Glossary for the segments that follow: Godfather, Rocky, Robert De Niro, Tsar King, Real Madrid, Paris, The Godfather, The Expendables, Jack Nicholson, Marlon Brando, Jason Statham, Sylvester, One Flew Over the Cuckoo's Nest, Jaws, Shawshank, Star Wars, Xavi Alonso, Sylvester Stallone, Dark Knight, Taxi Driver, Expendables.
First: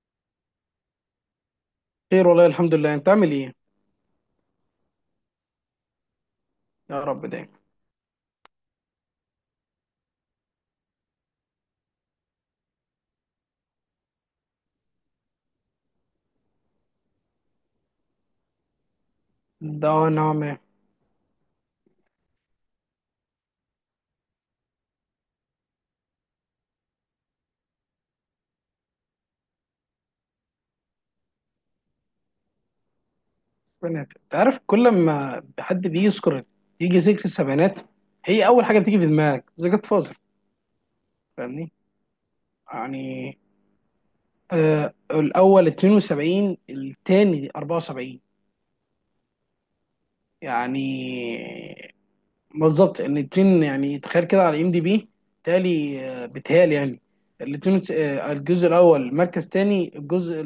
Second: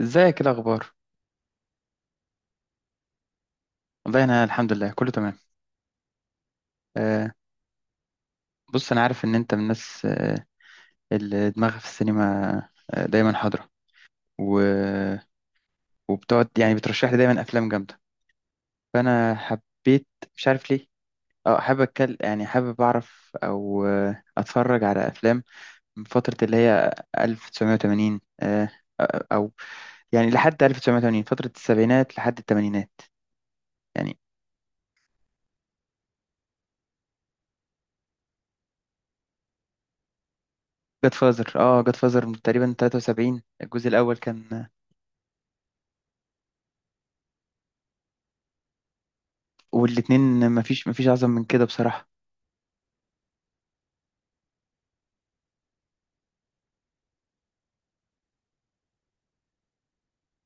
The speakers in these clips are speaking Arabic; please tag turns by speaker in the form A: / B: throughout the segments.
A: ازيك؟ ايه الاخبار؟
B: خير والله، الحمد لله. انت عامل ايه؟
A: والله انا الحمد لله كله تمام.
B: يا رب
A: آه
B: دايما.
A: بص، انا عارف ان انت من الناس اللي دماغها في السينما، دايما حاضره و... وبتقعد يعني بترشح لي دايما افلام جامده، فانا
B: ده
A: حبيت. مش
B: نعمة.
A: عارف ليه. اه حابب اتكلم، يعني حابب اعرف او اتفرج على افلام من فتره اللي هي 1980، او يعني لحد 1980، فتره السبعينات لحد الثمانينات يعني.
B: انت عارف كل ما حد بيجي يذكر، يجي ذكر السبعينات، هي اول حاجه بتيجي في دماغك ذا جاد فازر.
A: جاد فازر،
B: فاهمني؟
A: اه جاد فازر تقريبا
B: يعني
A: 73 الجزء الاول كان.
B: الاول 72، الثاني 74.
A: والاتنين
B: يعني
A: مفيش، مفيش أعظم من كده بصراحة.
B: بالظبط، ان اتنين، يعني تخيل كده، على ام دي بي تالي، بتهيألي يعني الاتنين، الجزء الاول مركز تاني، الجزء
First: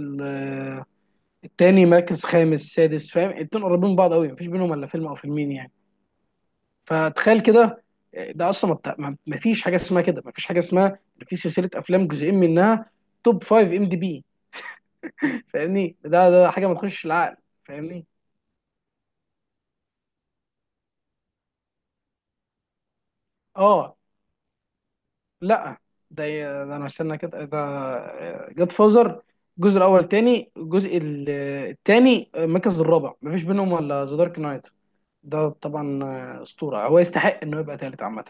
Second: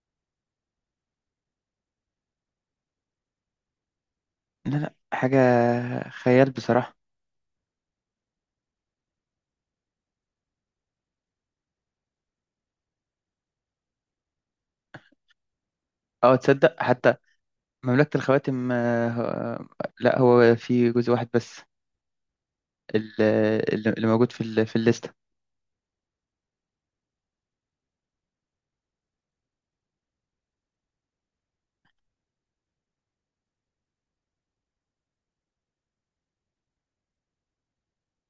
B: التاني مركز خامس سادس. فاهم؟ الاتنين قريبين من بعض قوي، مفيش بينهم
A: لا
B: الا
A: لا،
B: فيلم او
A: حاجة
B: فيلمين يعني.
A: خيال بصراحة.
B: فتخيل كده، ده اصلا ما فيش حاجه اسمها كده، ما فيش حاجه اسمها إن في سلسله افلام جزئين منها توب 5 ام دي بي. فاهمني؟ ده
A: اه
B: ده حاجه ما
A: تصدق
B: تخش
A: حتى
B: العقل. فاهمني؟
A: مملكة الخواتم، آه، لا هو في جزء واحد بس ال- اللي
B: اه،
A: اللي موجود في في الليستة.
B: لا. ده, ده انا استنى كده. ده جاد فازر الجزء الاول تاني، الجزء التاني المركز الرابع، ما فيش بينهم الا ذا دارك نايت. ده طبعا اسطوره، هو يستحق انه يبقى تالت عامه.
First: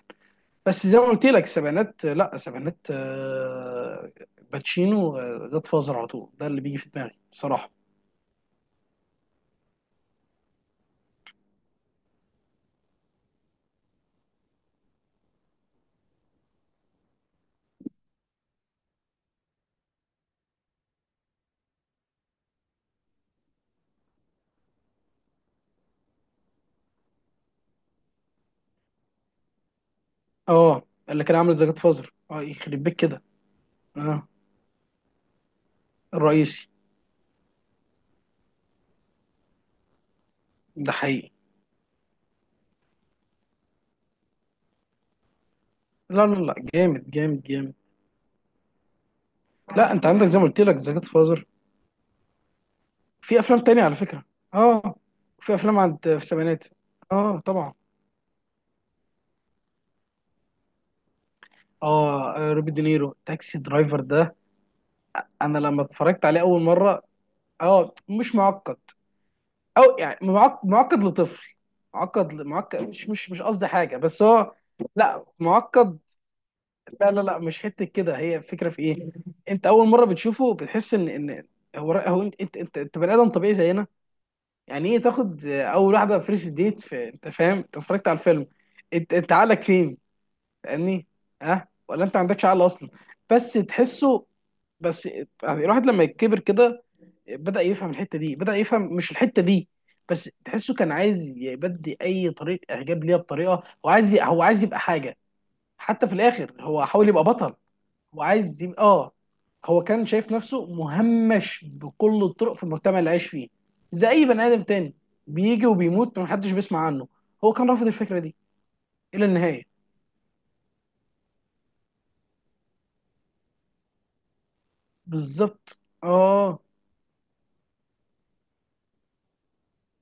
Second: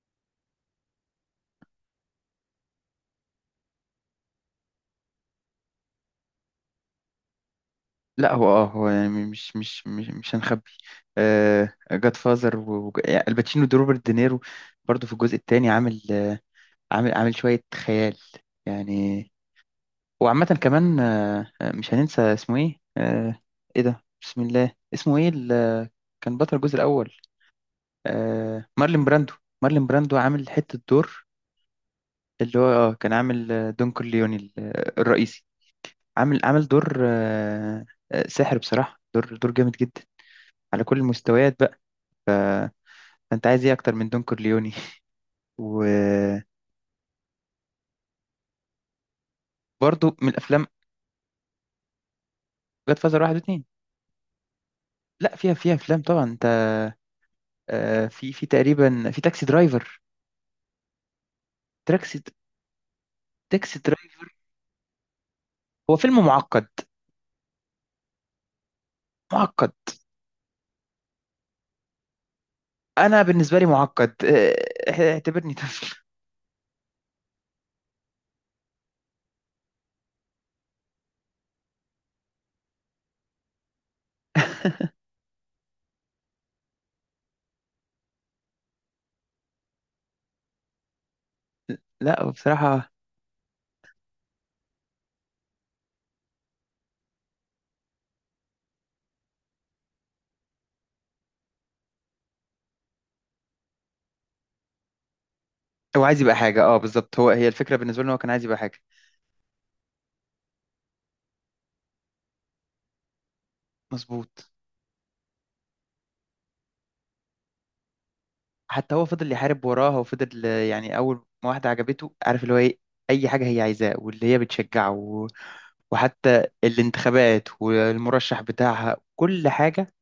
B: بس زي ما قلت لك، السبعينات، لا السبعينات آه، باتشينو، جاد فازر، على طول ده اللي بيجي في دماغي الصراحه.
A: لا هو اه هو يعني مش هنخبي. جاد فازر والباتشينو ده روبرت دينيرو برضو في الجزء الثاني عامل، عامل شوية خيال يعني. وعامة كمان، مش هننسى اسمه ايه، ايه ده؟ بسم الله، اسمه ايه اللي كان بطل الجزء الأول؟ مارلين براندو. مارلين براندو عامل حتة
B: اه، اللي
A: دور،
B: كان عامل زي جاد فازر، اه
A: اللي هو
B: يخرب بيك
A: كان
B: كده.
A: عامل دون
B: اه،
A: كورليوني الرئيسي. عامل
B: الرئيسي.
A: دور، ساحر بصراحة، دور دور جامد جدا على
B: ده
A: كل
B: حقيقي.
A: المستويات بقى. ف- فانت عايز ايه اكتر من دون كورليوني؟
B: لا لا
A: وبرضو
B: لا جامد جامد جامد. لا، انت عندك
A: من
B: زي ما قلت
A: الافلام
B: لك، زي جاد فازر،
A: جاد فازر واحد
B: في افلام
A: واتنين.
B: تانية على فكره. اه،
A: لا، فيها
B: في
A: فيها
B: افلام
A: افلام
B: في
A: طبعا انت،
B: السبعينات. اه طبعا.
A: في في تقريبا في تاكسي درايفر.
B: اه، روبي دينيرو، تاكسي
A: تاكسي
B: درايفر ده
A: درايفر
B: انا لما
A: هو
B: اتفرجت
A: فيلم
B: عليه اول
A: معقد.
B: مره، اه مش معقد.
A: معقد،
B: معقد لطفل، معقد، مش
A: انا
B: مش مش
A: بالنسبه لي
B: قصدي حاجه
A: معقد،
B: بس هو. لا
A: اعتبرني طفل.
B: معقد. لا مش حته كده، هي الفكره في ايه؟ انت اول مره بتشوفه بتحس ان هو انت انت بني ادم طبيعي زينا. يعني ايه تاخد اول واحده فيرست ديت في، انت فاهم؟ انت اتفرجت على الفيلم، انت عقلك فين؟ فاهمني؟ ها، ولا انت ما
A: لا هو
B: عندكش عقل اصلا؟
A: بصراحه
B: بس تحسه، بس يعني الواحد لما يكبر كده بدأ يفهم الحتة دي، بدأ يفهم مش الحتة دي. بس تحسه كان عايز يبدي أي طريقة إعجاب ليها، بطريقة هو عايز هو عايز يبقى حاجة.
A: هو
B: حتى في
A: عايز يبقى
B: الآخر
A: حاجه. اه
B: هو حاول
A: بالظبط،
B: يبقى
A: هو هي
B: بطل.
A: الفكره بالنسبه له، هو
B: هو
A: كان عايز يبقى
B: عايز
A: حاجه.
B: يبقى آه، هو كان شايف نفسه مهمش بكل الطرق في المجتمع اللي عايش فيه، زي أي بني
A: مظبوط.
B: آدم تاني، بيجي وبيموت محدش بيسمع عنه. هو كان رافض الفكرة دي
A: حتى هو
B: إلى
A: فضل يحارب
B: النهاية.
A: وراها وفضل، يعني اول ما واحده عجبته عارف اللي هو ايه، اي حاجه هي عايزاه واللي هي بتشجعه
B: بالظبط
A: وحتى
B: آه.
A: الانتخابات والمرشح بتاعها، كل حاجه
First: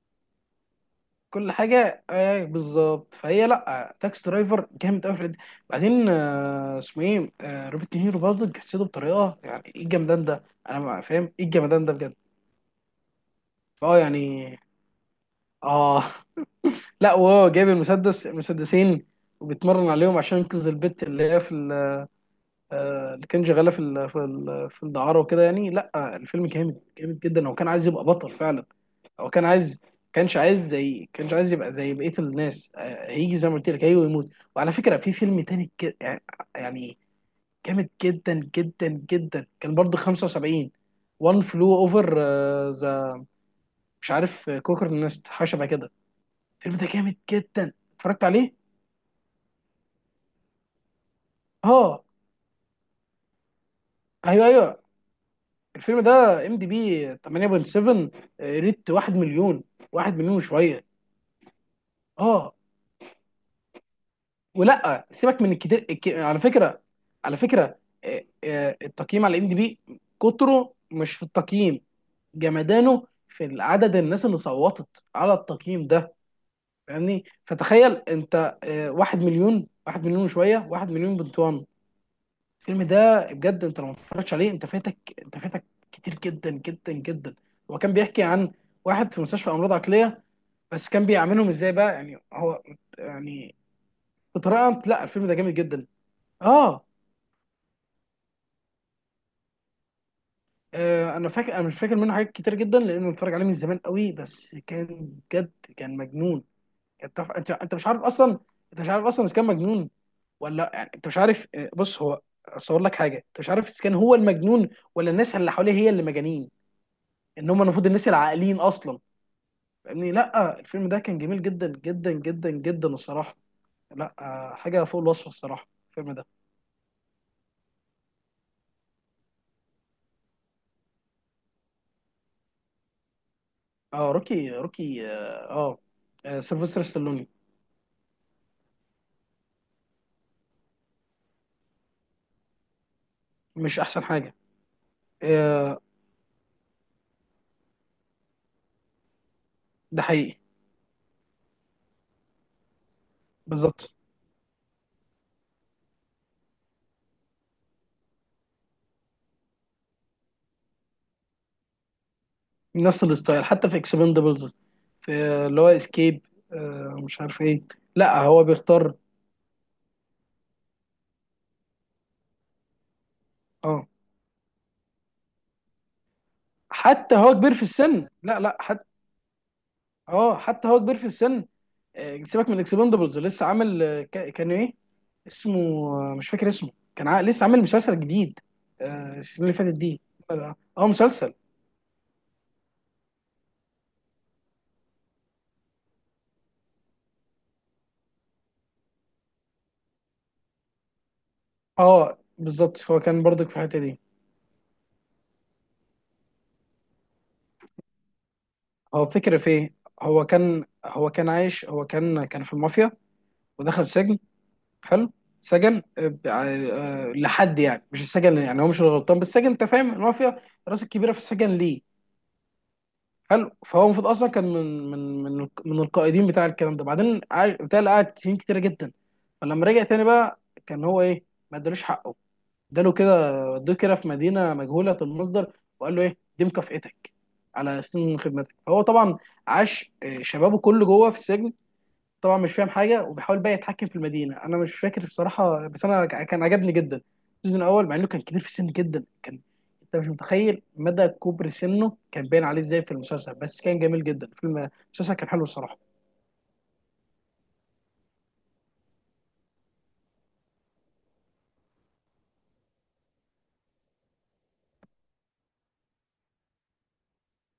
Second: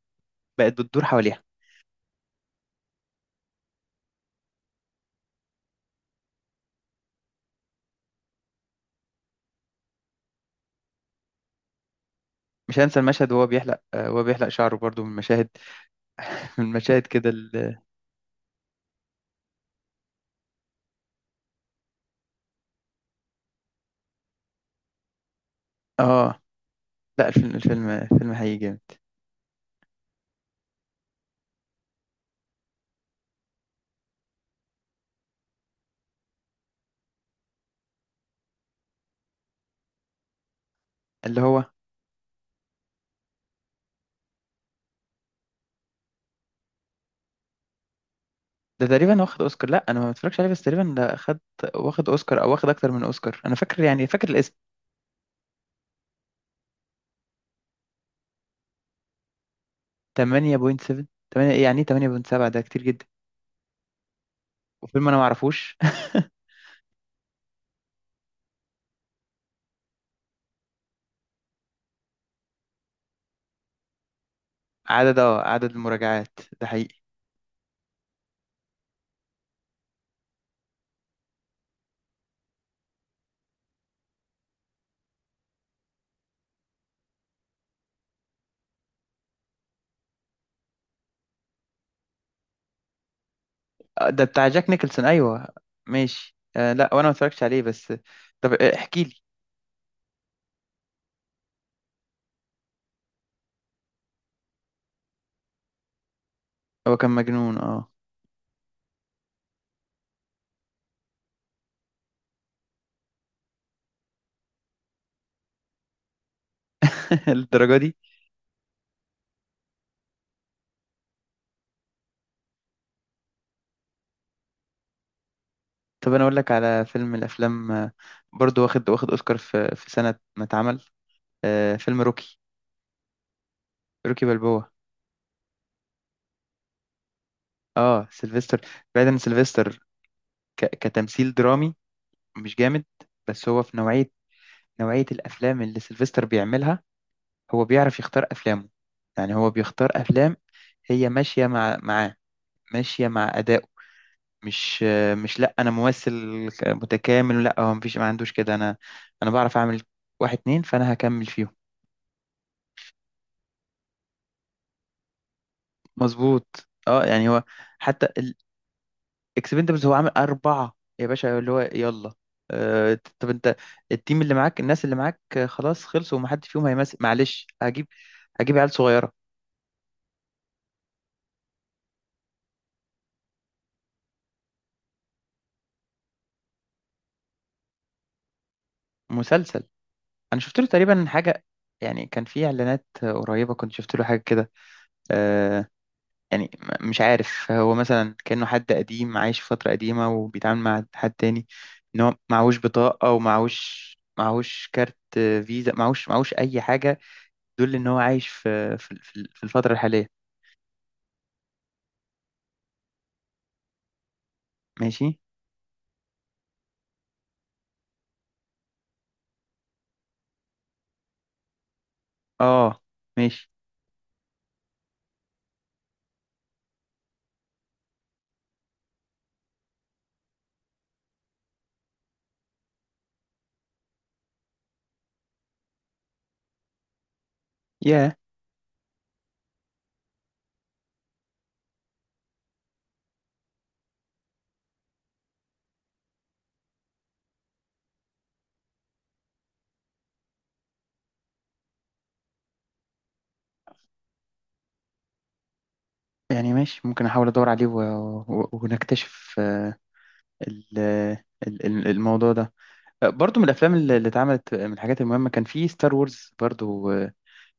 A: بقت بتدور حواليها.
B: كل حاجه، ايه بالظبط، فهي لا، تاكس درايفر جامد قوي في الحتة دي. بعدين اسمه ايه، روبرت دينيرو، برضه جسده بطريقه، يعني ايه الجمدان ده؟ انا ما فاهم ايه الجمدان ده بجد.
A: مش هنسى المشهد وهو بيحلق،
B: اه
A: وهو بيحلق
B: يعني،
A: شعره برضو من مشاهد.
B: اه
A: من مشاهد
B: لا،
A: كده
B: وهو جايب المسدس، مسدسين، وبيتمرن عليهم عشان ينقذ البت اللي هي في اللي كان شغاله في في الدعاره وكده يعني. لا
A: اه.
B: الفيلم جامد جامد
A: لا
B: جدا، لو
A: الفيلم،
B: كان عايز
A: الفيلم
B: يبقى بطل
A: الفيلم حقيقي
B: فعلا.
A: جامد.
B: هو كان عايز، كانش عايز يبقى زي بقيه الناس، هيجي زي ما قلت لك، هيجي ويموت. وعلى فكره في فيلم تاني يعني جامد جدا جدا جدا، كان برضه 75،
A: اللي
B: وان
A: هو
B: فلو اوفر. ذا، مش عارف كوكر نست، حاجه شبه كده. الفيلم ده جامد جدا، اتفرجت عليه.
A: ده تقريبا واخد اوسكار. لا انا ما بتفرجش عليه بس تقريبا ده خد
B: اه.
A: واخد اوسكار او واخد اكتر من اوسكار، انا فاكر، يعني فاكر
B: ايوه
A: الاسم.
B: ايوه، الفيلم ده ام دي بي 8.7، ريت 1 مليون، 1 مليون وشويه.
A: 8.7؟ 8 ايه يعني؟ إيه 8.7
B: اه،
A: ده، كتير جدا.
B: ولا
A: وفيلم انا ما
B: سيبك من
A: اعرفوش.
B: الكتير على فكره، على فكره، التقييم على ام دي بي، كتره مش في التقييم، جمدانه في عدد الناس اللي صوتت
A: عدد،
B: على
A: اه عدد
B: التقييم ده.
A: المراجعات ده حقيقي.
B: فاهمني؟ فتخيل انت، واحد مليون، واحد مليون وشويه، واحد مليون بنت وان. الفيلم ده بجد انت لو ما اتفرجتش عليه انت فاتك، انت فاتك كتير جدا جدا جدا. هو كان بيحكي عن واحد في مستشفى امراض عقليه، بس كان بيعاملهم ازاي بقى، يعني هو يعني
A: ده بتاع جاك
B: بطريقه،
A: نيكلسون،
B: لا الفيلم ده
A: ايوه.
B: جامد جدا.
A: ماشي، آه
B: اه.
A: لا وانا ما اتفرجتش عليه بس. طب احكي لي.
B: انا فاكر، انا مش فاكر منه حاجات كتير جدا لانه بتفرج عليه من زمان قوي، بس كان بجد كان مجنون.
A: هو كان
B: انت
A: مجنون،
B: انت مش
A: اه.
B: عارف اصلا، انت مش عارف اصلا اذا كان مجنون ولا لأ. يعني انت مش عارف. بص، هو اصور لك حاجه، انت مش عارف اذا كان هو المجنون ولا الناس اللي حواليه هي اللي مجانين، ان هم
A: للدرجه
B: المفروض
A: دي؟
B: الناس العاقلين اصلا. فاهمني؟ لا الفيلم ده كان جميل جدا جدا جدا جدا الصراحه. لا حاجه فوق الوصف الصراحه
A: طب
B: الفيلم
A: انا
B: ده.
A: اقول لك على فيلم من الافلام، برضو واخد، واخد اوسكار في في سنه ما اتعمل، آه فيلم روكي.
B: اه
A: روكي
B: روكي،
A: بالبو.
B: روكي، سيلفستر ستالوني.
A: اه سيلفستر. بعيدا عن سيلفستر، كتمثيل درامي مش جامد، بس هو في
B: مش احسن
A: نوعية،
B: حاجه،
A: نوعية الأفلام اللي
B: آه.
A: سيلفستر بيعملها. هو بيعرف يختار أفلامه، يعني هو بيختار
B: ده حقيقي.
A: أفلام هي ماشية مع معاه، ماشية مع أدائه.
B: بالظبط.
A: مش، مش لا أنا ممثل متكامل، لا هو مفيش، ما عندوش كده. أنا، أنا بعرف أعمل واحد اتنين فأنا هكمل فيهم.
B: نفس الستايل حتى في اكسبندبلز، في اللي هو اسكيب،
A: مظبوط. اه
B: مش
A: يعني
B: عارف
A: هو،
B: ايه.
A: حتى
B: لا هو بيختار.
A: اكسبندبلز هو عامل أربعة يا باشا، اللي هو يلا، طب انت
B: اه
A: التيم اللي معاك، الناس اللي معاك، خلاص خلصوا ومحدش فيهم هيمثل،
B: حتى هو
A: معلش
B: كبير في
A: هجيب،
B: السن. لا لا،
A: هجيب عيال
B: حتى
A: صغيرة.
B: اه، حتى هو كبير في السن. سيبك من اكسبندبلز، لسه عامل، كان ايه اسمه، مش فاكر اسمه. لسه عامل مسلسل جديد، السنه اللي
A: مسلسل،
B: فاتت دي.
A: انا شفت له
B: اه
A: تقريبا
B: مسلسل.
A: حاجة. يعني كان في اعلانات، قريبة كنت شفت له حاجة كده، آه، يعني مش عارف، هو مثلا كأنه حد قديم عايش في فترة قديمة وبيتعامل مع حد تاني. ان هو
B: اه
A: معهوش
B: بالظبط، هو
A: بطاقة،
B: كان برضك في الحته
A: ومعهوش،
B: دي.
A: معهوش كارت، فيزا، معهوش، معهوش اي حاجة تدل ان هو عايش في، في
B: هو الفكره
A: في
B: في
A: الفترة
B: ايه؟
A: الحالية.
B: هو كان عايش، هو كان في المافيا ودخل سجن.
A: ماشي.
B: حلو. سجن، لحد يعني مش السجن، يعني هو مش الغلطان، بس السجن، انت فاهم، المافيا الراس الكبيره في السجن ليه.
A: اه ماشي.
B: حلو. فهو المفروض اصلا كان من القائدين بتاع الكلام ده، بعدين قعد- بتاع اللي قعد سنين كتيره جدا. فلما رجع تاني بقى، كان هو ايه، ما ادالوش حقه، اداله كده، ودوه كده في مدينه مجهوله المصدر، وقال له ايه دي مكافئتك على
A: يا
B: سنين خدمتك. فهو طبعا عاش شبابه كله جوه في السجن، طبعا مش فاهم حاجه، وبيحاول بقى يتحكم في المدينه. انا مش فاكر بصراحه، بس انا كان عجبني جدا السيزون الاول، مع انه كان كبير في السن جدا. كان، انت مش متخيل مدى كبر سنه، كان باين عليه ازاي في المسلسل، بس كان جميل جدا. فيلم، المسلسل كان حلو الصراحه.
A: يعني ماشي، ممكن احاول ادور عليه ونكتشف، الموضوع ده. برضو من الافلام اللي اتعملت، من الحاجات المهمة كان في ستار وورز برضو،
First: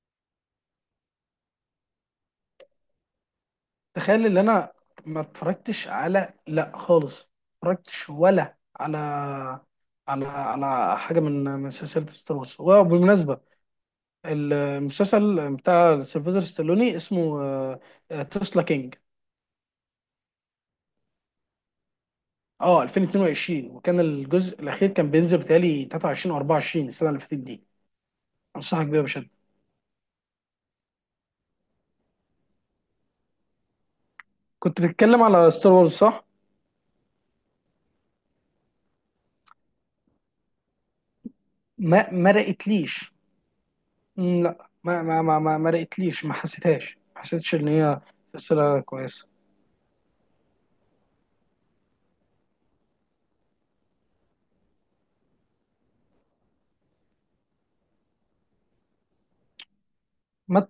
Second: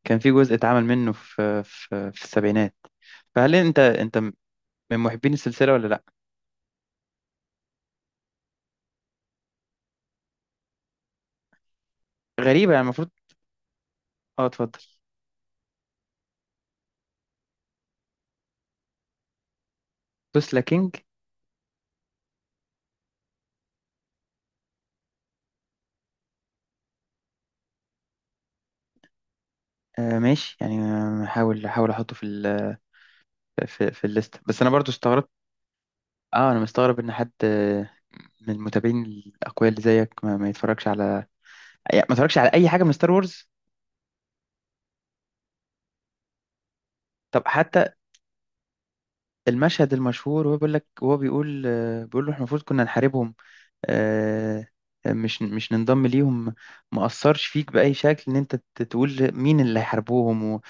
A: كان في جزء اتعمل منه في في السبعينات. فهل انت
B: تخيل ان
A: من
B: انا ما
A: محبين السلسلة
B: اتفرجتش
A: ولا لا؟
B: على، لا خالص، ما اتفرجتش ولا على على حاجه من سلسله ستار وورز.
A: غريبة، يعني المفروض.
B: وبالمناسبه،
A: اه اتفضل.
B: المسلسل بتاع سيلفستر ستالوني اسمه تسلا كينج.
A: توسلا كينج.
B: اه، 2022، وكان الجزء الاخير كان بينزل بتهيألي 23 او 24 السنه اللي فاتت دي. انصحك بيها بشده.
A: آه ماشي، يعني هحاول احطه في في الليست. بس انا
B: كنت
A: برضو
B: بتتكلم
A: استغربت.
B: على ستار وورز صح؟
A: اه انا مستغرب ان حد، من المتابعين الاقوياء اللي زيك ما يتفرجش على، يعني
B: ما
A: ما
B: ما
A: يتفرجش على اي حاجه من ستار
B: رأيتليش.
A: وورز.
B: مم، لا، ما رأيتليش، ما حسيتهاش، ما
A: طب
B: حسيتش ان
A: حتى
B: هي سلسله كويسه.
A: المشهد المشهور وهو بيقول لك، وهو بيقول، بيقول له احنا المفروض كنا نحاربهم، آه، مش مش ننضم ليهم. ما اثرش فيك باي شكل ان انت تقول مين اللي هيحاربوهم
B: ما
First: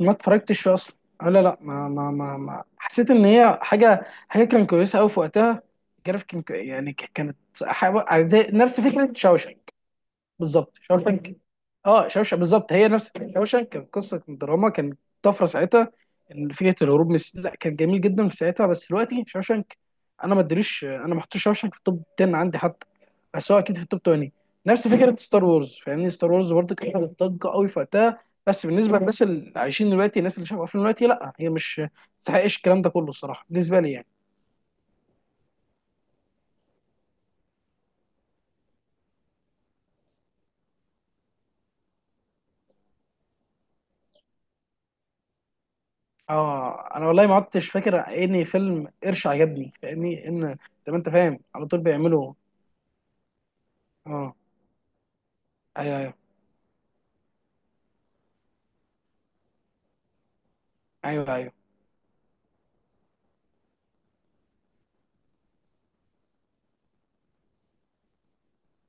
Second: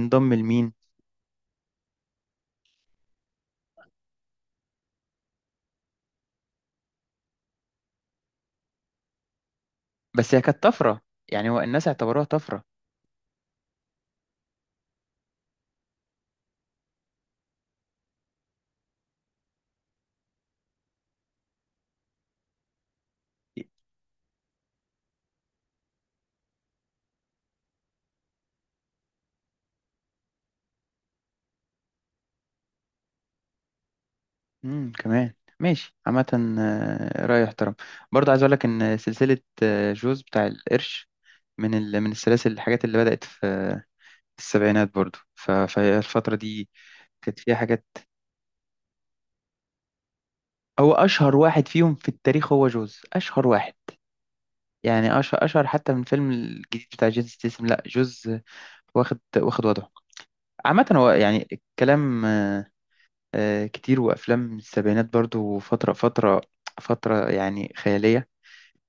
B: ما اتفرجتش
A: لمين؟
B: فيها اصلا. آه، لا لا ما ما ما, ما. حسيت ان هي حاجه كانت كويسه قوي في وقتها، جرافيك كانت، زي نفس فكره شاوشنك.
A: بس هي كانت
B: بالظبط
A: طفره،
B: شاوشانك.
A: يعني هو الناس
B: اه
A: اعتبروها
B: شاوشانك
A: طفره.
B: بالظبط، هي نفس شاوشانك، كان قصه دراما، كان طفره ساعتها. ان فكره الهروب من لا كان جميل جدا في ساعتها، بس دلوقتي شاوشانك انا ما ادريش، انا ما حطيتش شاوشانك في التوب 10 عندي حتى، بس هو اكيد في التوب 20. نفس فكره ستار وورز. فاهمني؟ ستار وورز برضه كانت عاملة ضجه قوي في وقتها، بس بالنسبه للناس اللي عايشين دلوقتي، الناس اللي شافوا افلام دلوقتي، لا هي مش ما تستحقش الكلام ده كله الصراحه بالنسبه لي يعني.
A: كمان ماشي، عامة، رأي احترم. برضه عايز اقول لك ان سلسلة، جوز بتاع القرش، من من السلاسل، الحاجات اللي بدأت في، السبعينات برضه، فهي الفترة دي
B: اه. انا والله ما
A: كانت فيها
B: عدتش
A: حاجات.
B: فاكر اني فيلم قرش عجبني. فاهمني؟ ان
A: هو
B: زي ما انت
A: اشهر
B: فاهم على
A: واحد
B: طول
A: فيهم في
B: بيعملوا،
A: التاريخ هو جوز، اشهر واحد
B: اه.
A: يعني، اشهر اشهر حتى
B: ايوه
A: من
B: ايوه،
A: الفيلم الجديد بتاع جيسون ستيسم. لا جوز، واخد واخد وضعه. عامة هو
B: ايوه
A: يعني
B: ايوه.
A: الكلام، كتير. وأفلام السبعينات برضو فترة، فترة يعني خيالية،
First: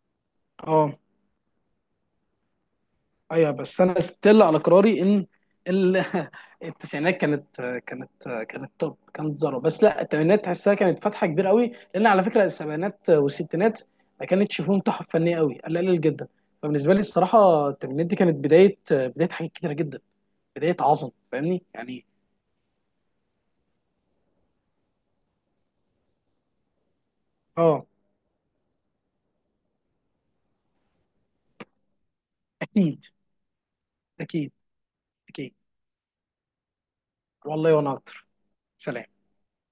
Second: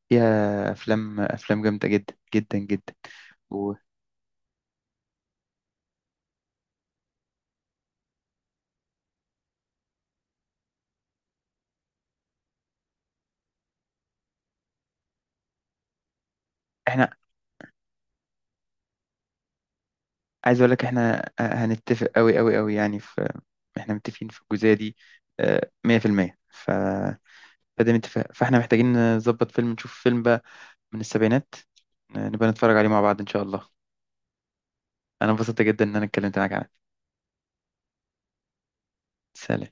A: فيها
B: اه
A: افلام، افلام جامده جدا جدا جدا.
B: ايوه، بس انا ستيل على قراري ان ال... التسعينات كانت، كانت كانت توب، كانت ذره. بس لا الثمانينات تحسها كانت فتحه كبيره قوي، لان على فكره السبعينات والستينات ما كانتش فيهم تحف فنيه قوي، قليل قليل جدا. فبالنسبه لي
A: واحنا
B: الصراحه الثمانينات دي كانت بدايه، بدايه حاجات كتيره جدا،
A: عايز اقول
B: بدايه
A: لك،
B: عظمه.
A: احنا
B: فاهمني يعني؟
A: هنتفق قوي قوي قوي يعني في، احنا متفقين في الجزئيه دي، 100%.
B: اه.
A: فده متفق، فاحنا محتاجين نظبط فيلم، نشوف فيلم بقى من السبعينات، نبقى نتفرج عليه مع
B: اكيد،
A: بعض ان شاء الله.
B: اكيد.
A: انا
B: اكيد
A: انبسطت جدا ان انا اتكلمت معاك عنه.
B: والله وانا اكتر. سلام.
A: سلام.